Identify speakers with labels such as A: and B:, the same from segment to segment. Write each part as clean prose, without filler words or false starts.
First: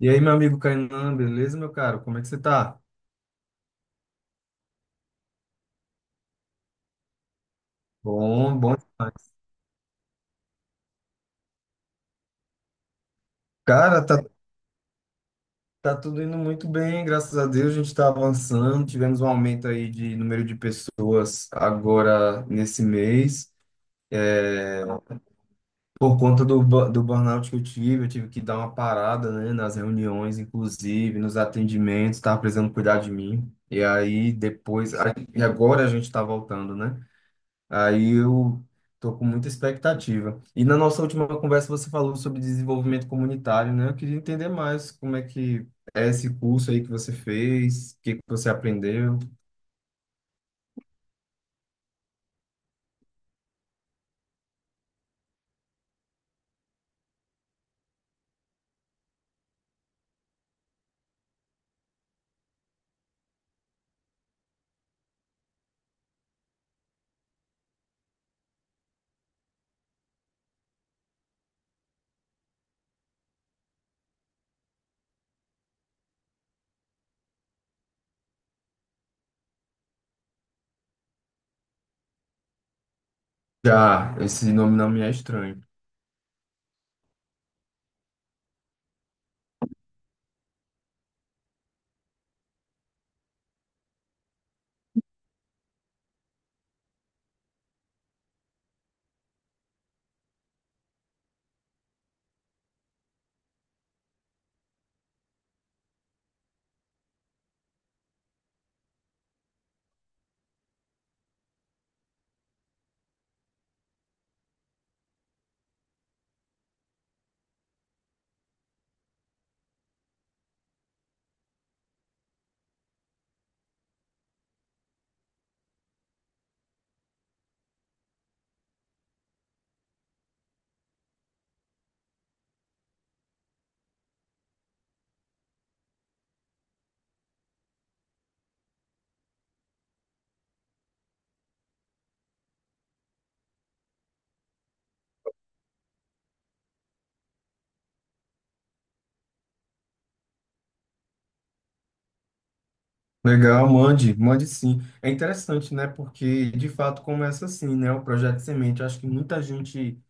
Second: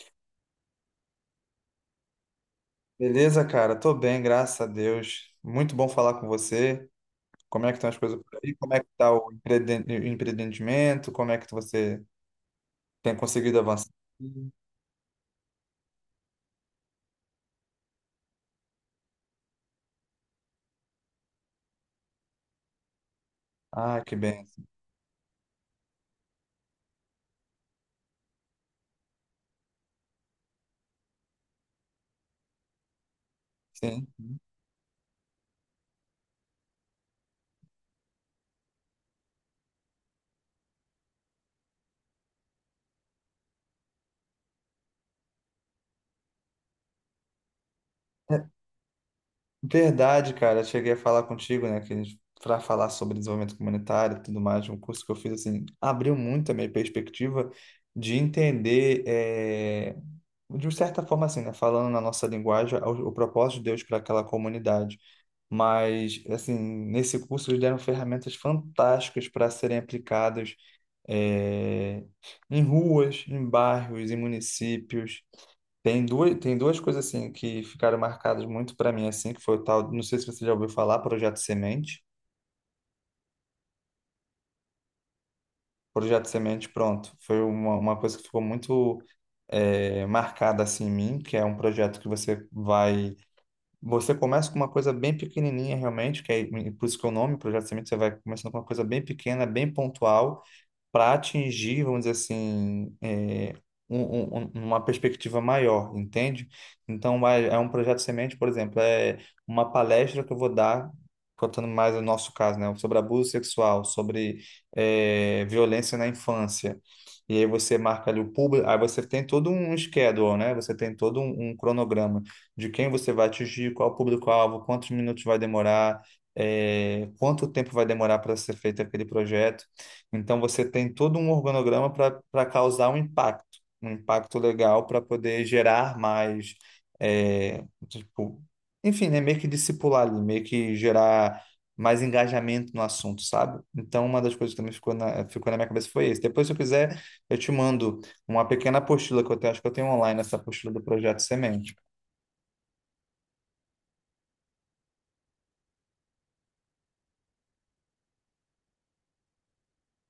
A: E aí, meu amigo Kainan, beleza, meu caro? Como é que você tá?
B: Beleza, cara? Tô bem, graças a Deus. Muito bom falar com você. Como é que estão as coisas por aí?
A: Bom,
B: Como
A: bom
B: é que tá o
A: demais.
B: empreendimento? Como é que você tem conseguido avançar?
A: Cara, tá, tá tudo indo muito bem, graças a Deus, a gente tá avançando, tivemos um aumento aí de número de pessoas agora nesse mês,
B: Ah, que bem.
A: por conta do, do burnout que eu tive que dar uma parada, né, nas reuniões, inclusive, nos atendimentos, tava precisando cuidar de mim, e
B: Sim.
A: aí depois, aí agora a gente tá voltando, né? Aí eu tô com muita expectativa. E na nossa última conversa você falou sobre desenvolvimento comunitário, né? Eu queria entender mais como é que é esse curso aí que você fez, o que que você aprendeu.
B: Verdade, cara. Eu cheguei a falar contigo, né, que para falar sobre desenvolvimento comunitário e tudo mais, um curso que eu fiz assim, abriu muito a minha perspectiva de entender, de certa forma assim, né, falando na nossa linguagem, o propósito de Deus para aquela comunidade. Mas assim, nesse curso eles deram ferramentas fantásticas para serem aplicadas eh, em ruas, em bairros, em municípios. Tem duas coisas assim que ficaram marcadas muito para mim assim, que foi o tal, não sei se você já ouviu falar, Projeto Semente.
A: Já, esse nome não me é estranho.
B: Projeto Semente, pronto, foi uma coisa que ficou muito marcada assim em mim, que é um projeto que você começa com uma coisa bem pequenininha realmente, que é por isso que é o nome Projeto Semente, você vai começando com uma coisa bem pequena, bem pontual para atingir, vamos dizer assim, é, uma perspectiva maior, entende? Então, é um projeto semente, por exemplo, é uma palestra que eu vou dar, contando mais o nosso caso, né, sobre abuso sexual, sobre é, violência na infância. E aí você marca ali o público, aí você tem todo um schedule, né? Você tem todo um cronograma de quem você vai atingir, qual público-alvo, quantos minutos vai demorar, é, quanto tempo vai demorar para ser feito aquele projeto. Então você tem todo um organograma para para causar um impacto legal para poder gerar mais, é, tipo, enfim, né, meio que discipular ali, meio que gerar mais engajamento no assunto, sabe? Então uma das coisas que também ficou ficou na minha cabeça foi isso. Depois, se eu quiser, eu te mando uma pequena apostila que eu tenho, acho que eu tenho online essa apostila do Projeto Semente.
A: Legal, mande, mande sim. É interessante, né? Porque de fato começa assim, né? O projeto Semente. Eu acho que muita gente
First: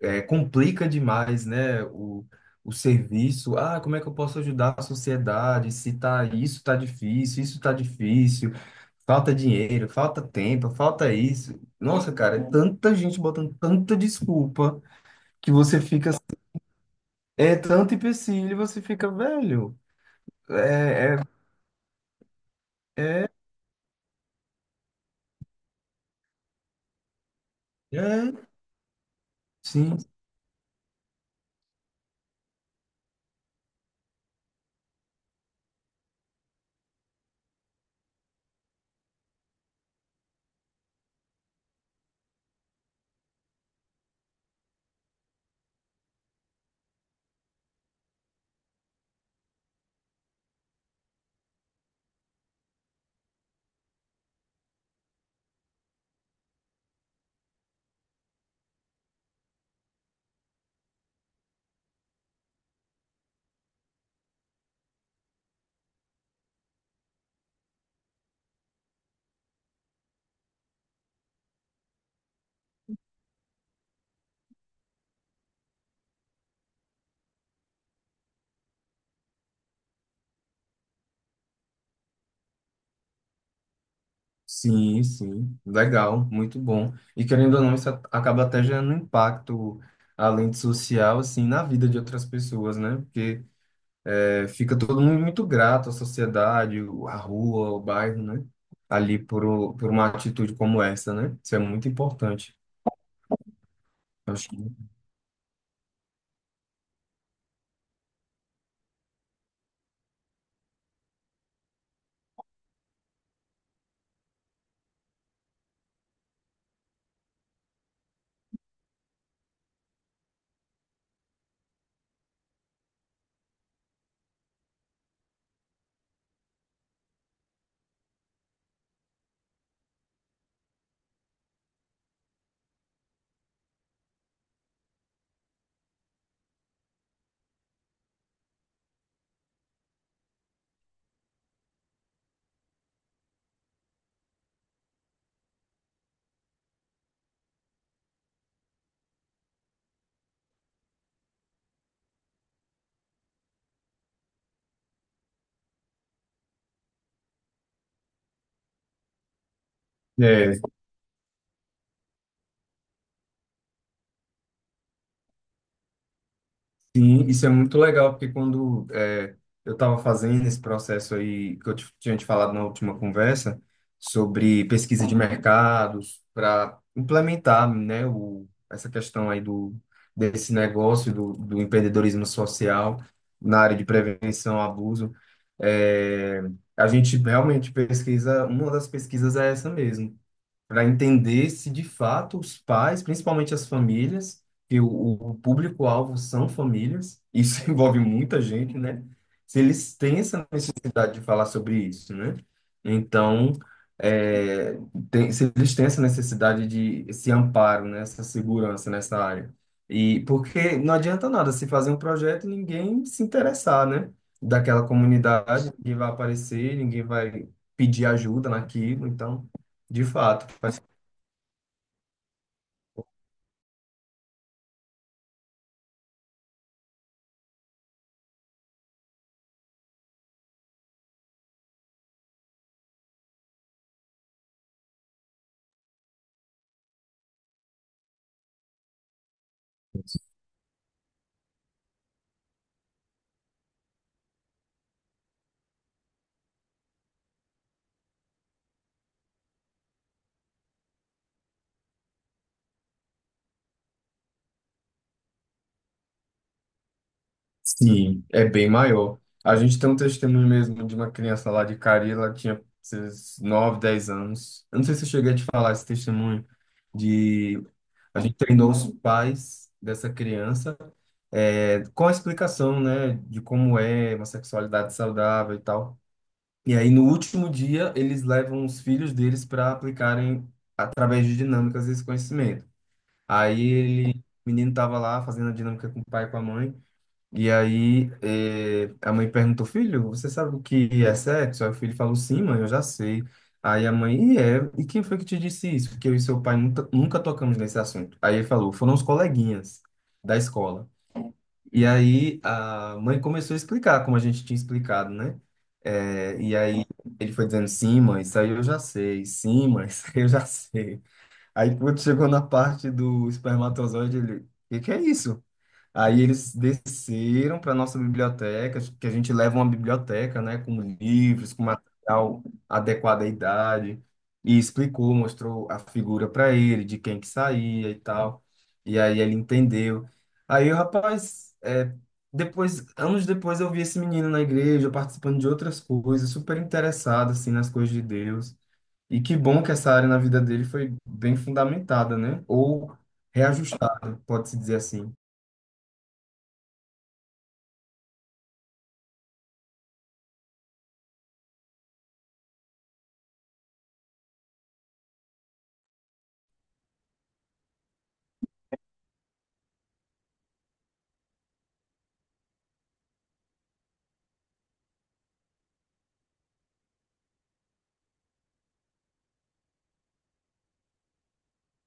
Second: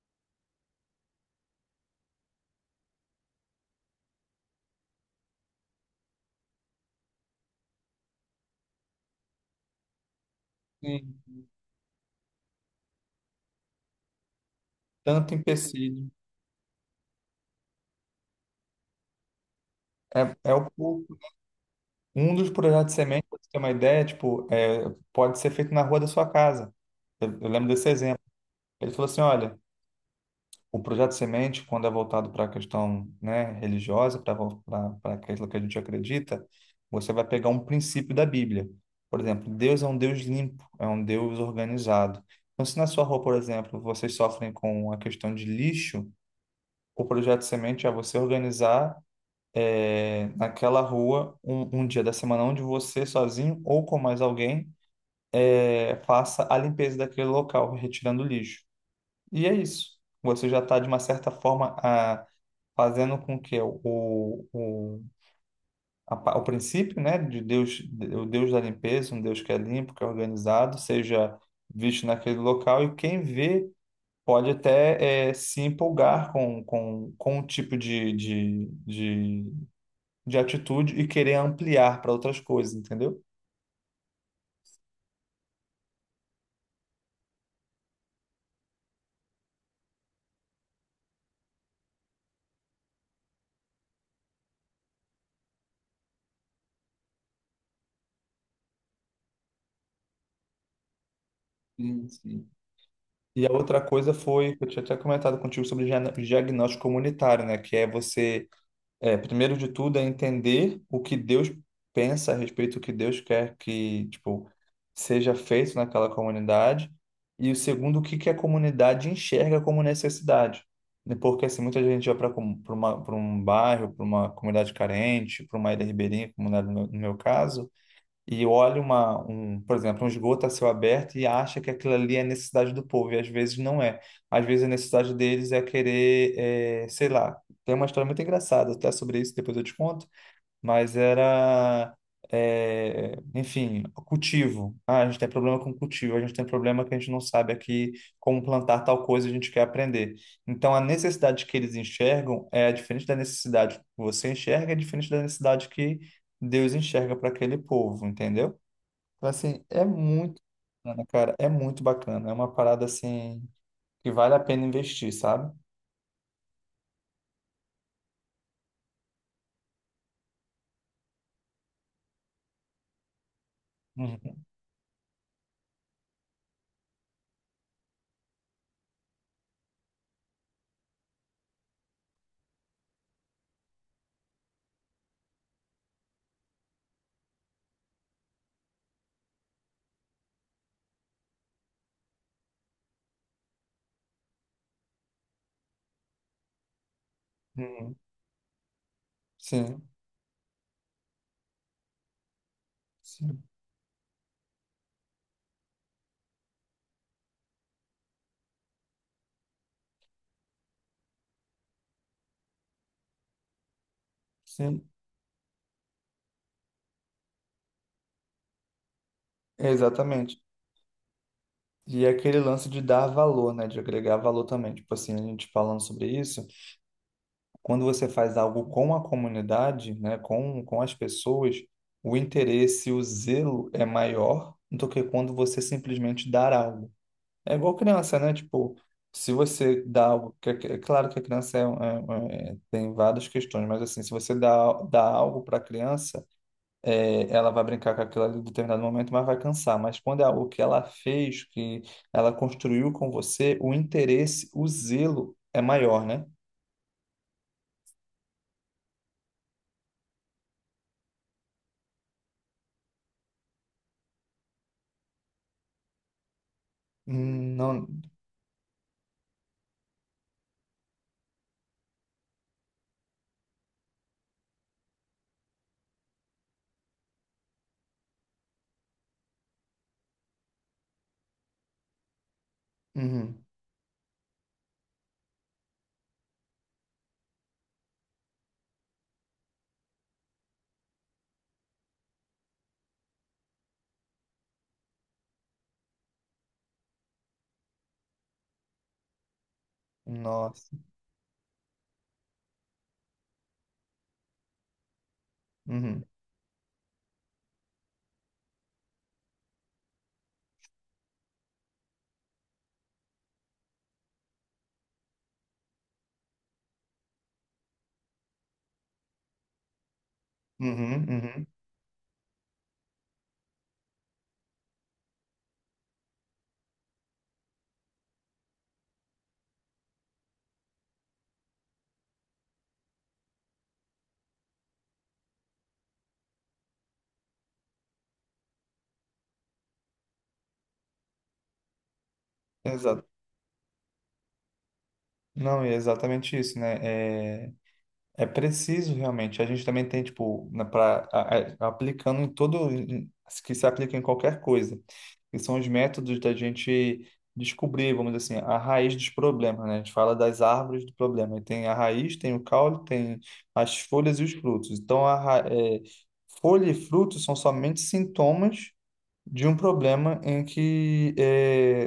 A: complica demais, né, o serviço. Ah, como é que eu posso ajudar a sociedade? Se tá, isso tá difícil, falta dinheiro, falta tempo, falta
B: Sim.
A: isso. Nossa, cara, é tanta gente botando tanta desculpa
B: Tanto
A: que você
B: empecilho,
A: fica. É tanto empecilho, e você fica velho.
B: é, é o
A: É,
B: pouco. Um dos projetos de semente,
A: é,
B: para você ter uma ideia, tipo, é, pode ser feito na rua da sua casa. Eu lembro desse exemplo.
A: é,
B: Ele falou assim, olha,
A: sim,
B: o projeto de semente, quando é voltado para a questão, né, religiosa, para aquilo que a gente acredita, você vai pegar um princípio da Bíblia. Por exemplo, Deus é um Deus limpo, é um Deus organizado. Então, se na sua rua, por exemplo, vocês sofrem com a questão de lixo, o projeto de semente é você organizar é, naquela rua um dia da semana onde você sozinho ou com mais alguém é, faça a limpeza daquele local, retirando o lixo. E é isso. Você já está, de uma certa forma, a, fazendo com que o princípio, né, de Deus, o Deus da limpeza, um Deus que é limpo, que é organizado, seja visto naquele local e quem vê pode até eh, se empolgar com o tipo de atitude e querer ampliar para outras coisas, entendeu?
A: sim. Sim, Legal, muito bom. E querendo ou não, acaba até gerando um impacto, além de social, assim, na vida de outras pessoas, né? Porque fica todo mundo muito grato à sociedade, a rua, o bairro, né? Ali por uma atitude como essa, né? Isso é muito
B: Sim, sim.
A: importante.
B: E a outra coisa
A: Acho
B: foi,
A: que.
B: que eu tinha até comentado contigo sobre diagnóstico comunitário, né? Que é você, é, primeiro de tudo, é entender o que Deus pensa a respeito do que Deus quer que, tipo, seja feito naquela comunidade. E o segundo, o que que a comunidade enxerga como necessidade, né? Porque, assim, muita gente vai para um bairro, para uma comunidade carente, para uma ilha ribeirinha, como era no meu caso, e olha por exemplo, um esgoto a céu aberto e acha que aquilo ali é a necessidade do povo, e às vezes não é. Às vezes a necessidade deles é querer, eh, sei lá, tem uma história muito engraçada até sobre isso, depois eu te conto, mas era, é, enfim, cultivo. Ah, a gente tem problema com cultivo, a gente tem problema que a gente não sabe aqui como plantar tal coisa, a gente quer aprender. Então, a necessidade que eles enxergam é diferente da necessidade que você enxerga, é diferente da necessidade que Deus enxerga para aquele povo, entendeu? Então, assim, é muito
A: É.
B: bacana, cara, é muito bacana. É uma parada, assim, que vale a pena investir, sabe?
A: Sim, isso é muito legal, porque eu estava fazendo esse processo aí, que tinha te falado na última conversa,
B: Uhum.
A: sobre pesquisa de mercados, para implementar, né, essa questão aí do, desse negócio do, do empreendedorismo social na área de prevenção ao abuso, é, a gente realmente pesquisa, uma das pesquisas é essa mesmo para entender se de fato os pais, principalmente as famílias, que o público-alvo são famílias, isso
B: Uhum.
A: envolve muita gente, né? Se
B: Sim,
A: eles têm essa necessidade de falar sobre isso, né?
B: sim,
A: Então, é, se eles têm essa necessidade de esse amparo, né? Essa segurança nessa área. E porque não adianta nada se fazer um projeto e ninguém se interessar, né? Daquela
B: sim,
A: comunidade, ninguém vai aparecer, ninguém vai pedir ajuda naquilo, então, de
B: exatamente.
A: fato.
B: E é aquele lance de dar valor, né? De agregar valor também. Tipo assim, a gente falando sobre isso, quando você faz algo com a comunidade, né? Com as pessoas, o interesse, o zelo é maior do que quando você simplesmente dar algo. É igual criança, né? Tipo, se você dá algo. É claro que a criança tem várias questões, mas assim, se você dá algo para a criança é, ela vai brincar com aquilo ali em determinado momento, mas vai cansar. Mas quando é algo que ela fez, que ela construiu com você, o interesse, o zelo é maior, né?
A: Sim, é bem maior. A gente tem um testemunho mesmo de uma criança lá de Cari, ela tinha esses 9 10 anos. Eu não sei se eu cheguei a te falar esse testemunho
B: Hum.
A: de
B: Não.
A: a gente treinou os pais dessa criança com a explicação, né, de como é uma sexualidade saudável e tal. E aí no último dia eles levam os filhos deles para aplicarem através de dinâmicas esse conhecimento.
B: Uhum.
A: Aí ele, o menino tava lá fazendo a dinâmica com o pai e com a mãe. E aí a mãe perguntou, filho, você sabe o que é sexo? Aí o filho falou, sim, mãe, eu já sei. Aí a mãe, e é, e quem foi que te disse isso? Porque eu e seu pai nunca, nunca tocamos nesse assunto. Aí ele falou, foram os coleguinhas da
B: Nossa.
A: escola. E aí a mãe começou a explicar, como a gente tinha explicado, né?
B: Uhum.
A: E aí ele foi dizendo, sim, mãe, isso aí eu já sei, sim, mãe, isso aí eu já sei. Aí quando chegou na parte do espermatozoide, ele, o que que é isso? Aí eles desceram para nossa biblioteca, que a gente leva uma biblioteca, né, com
B: Uhum. Uhum.
A: livros, com material adequado à idade, e explicou, mostrou a figura para ele, de quem que saía e tal. E aí ele entendeu. Aí o rapaz, depois, anos depois eu vi esse menino na igreja participando de outras coisas, super interessado assim nas coisas de Deus. E que bom que essa área na vida dele foi bem fundamentada, né? Ou
B: Exato.
A: reajustada, pode-se dizer assim.
B: Não, é exatamente isso, né? É, é preciso realmente. A gente também tem, tipo, na, pra, a- aplicando em todo, que se aplica em qualquer coisa, que são os métodos da gente descobrir, vamos dizer assim, a raiz dos problemas, né? A gente fala das árvores do problema. E tem a raiz, tem o caule, tem as folhas e os frutos. Então, é, folha e frutos são somente sintomas de um problema em que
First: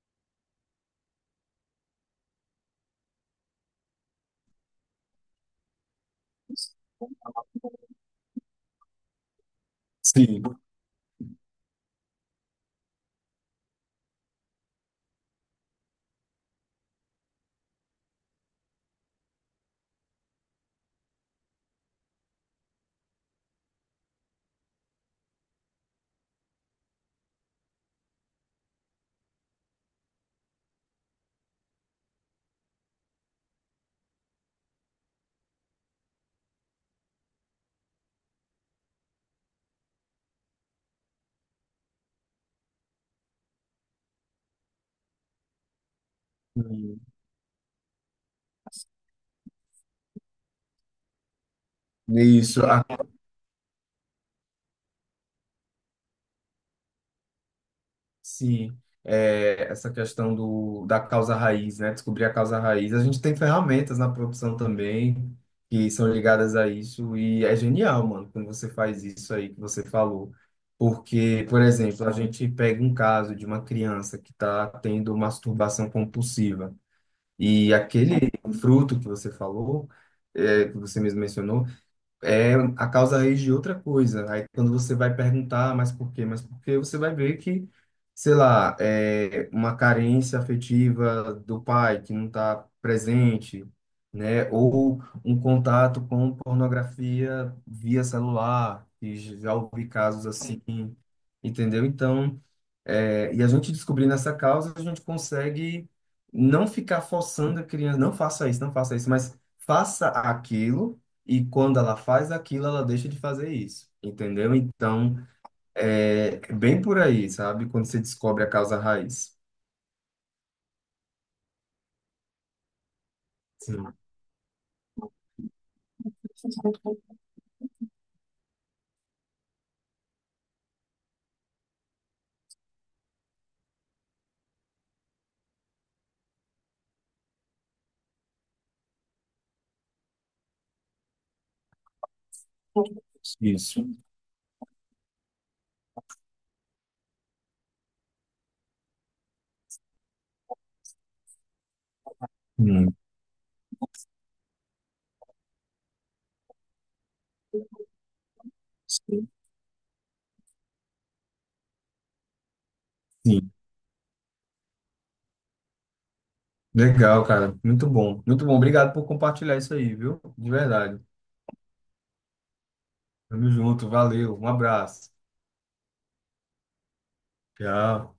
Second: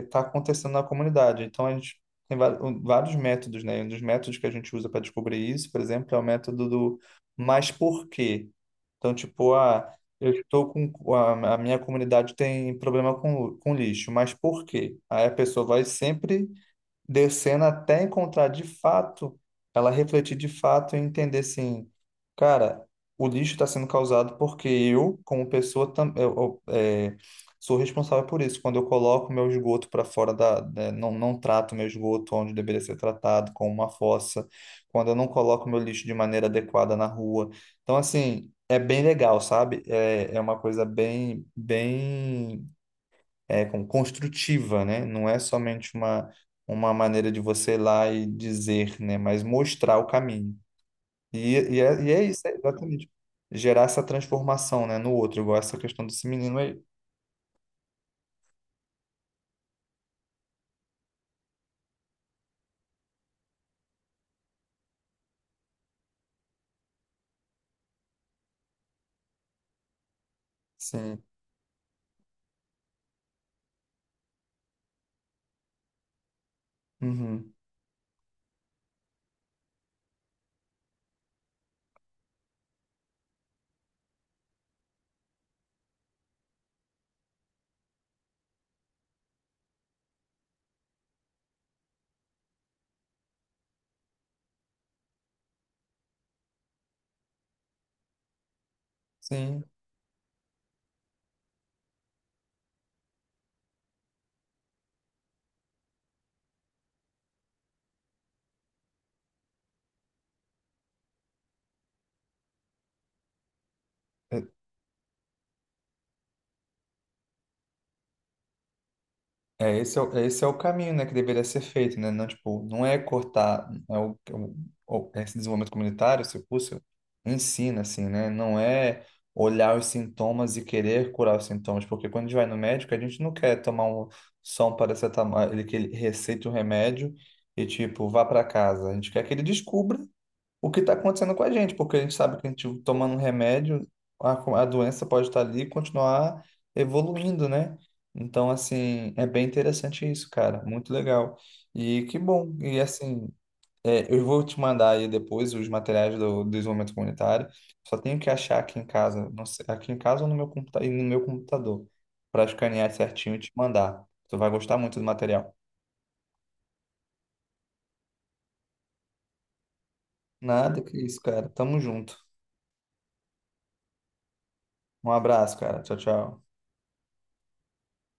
B: está acontecendo na comunidade. Então, a gente tem vários métodos, né? Um dos métodos que a gente usa para descobrir isso, por exemplo, é o método do mas por quê? Então, tipo, ah, eu
A: Sim.
B: estou com a minha comunidade tem problema com lixo, mas por quê? Aí a pessoa vai sempre descendo até encontrar de fato, ela refletir de fato e entender assim, cara, o lixo está sendo causado porque eu, como pessoa, é, sou responsável por isso. Quando eu coloco meu esgoto para fora da, né, não, não trato meu esgoto onde deveria ser tratado, como uma fossa, quando eu não coloco meu lixo de maneira adequada na rua. Então, assim, é bem legal, sabe? É, é uma coisa bem, bem é, como construtiva, né? Não é somente uma
A: Sim,
B: maneira de você ir lá e dizer, né? Mas mostrar o caminho. E, e é isso, é
A: isso. A.
B: exatamente. Gerar essa transformação, né, no outro, igual essa questão desse menino aí.
A: Sim, essa questão do, da causa raiz, né? Descobrir a causa raiz. A gente tem ferramentas na produção também que são ligadas a isso e é genial, mano, quando você faz isso aí que você falou.
B: Sim.
A: Porque, por exemplo, a gente pega um caso de uma criança que está tendo masturbação compulsiva
B: Uhum.
A: e aquele fruto que você falou, que você mesmo mencionou, é a causa raiz de outra coisa. Aí quando você vai perguntar, "Ah, mas por quê? Mas por quê?" Você vai ver que, sei lá, é uma carência afetiva do pai que não está presente, né? Ou um contato com pornografia via celular, que já
B: Sim.
A: ouvi casos assim, entendeu? Então e a gente descobrindo essa causa, a gente consegue não ficar forçando a criança, não faça isso, não faça isso, mas faça aquilo, e quando ela faz aquilo, ela deixa de fazer isso,
B: É,
A: entendeu? Então, é é bem por aí, sabe? Quando você descobre a causa raiz.
B: Esse é, esse é o caminho, né, que deveria ser feito, né? Não, tipo, não é cortar
A: Sim,
B: é é esse desenvolvimento comunitário, esse curso, ensina, assim, né? Não é olhar os sintomas e querer curar os sintomas, porque quando a gente vai no médico, a gente não quer tomar só um paracetamol, ele receita o remédio e, tipo, vá para casa. A gente quer que ele descubra o que está acontecendo com a gente, porque a gente sabe que a gente tomando um
A: isso.
B: remédio, a doença pode estar ali e continuar evoluindo, né? Então, assim, é bem interessante isso, cara. Muito legal. E que bom. E
A: Hum.
B: assim, é, eu vou te mandar aí depois os materiais do desenvolvimento comunitário. Só tenho que achar aqui em casa,
A: Sim.
B: não sei, aqui em casa ou no meu computa e no meu computador, para escanear certinho e te
A: Sim.
B: mandar. Tu vai gostar muito do material.
A: Legal, cara. Muito bom. Muito bom. Obrigado por compartilhar isso aí, viu? De
B: Nada que
A: verdade.
B: isso, cara. Tamo junto.
A: Tamo junto. Valeu. Um
B: Um
A: abraço.
B: abraço, cara. Tchau, tchau.
A: Tchau.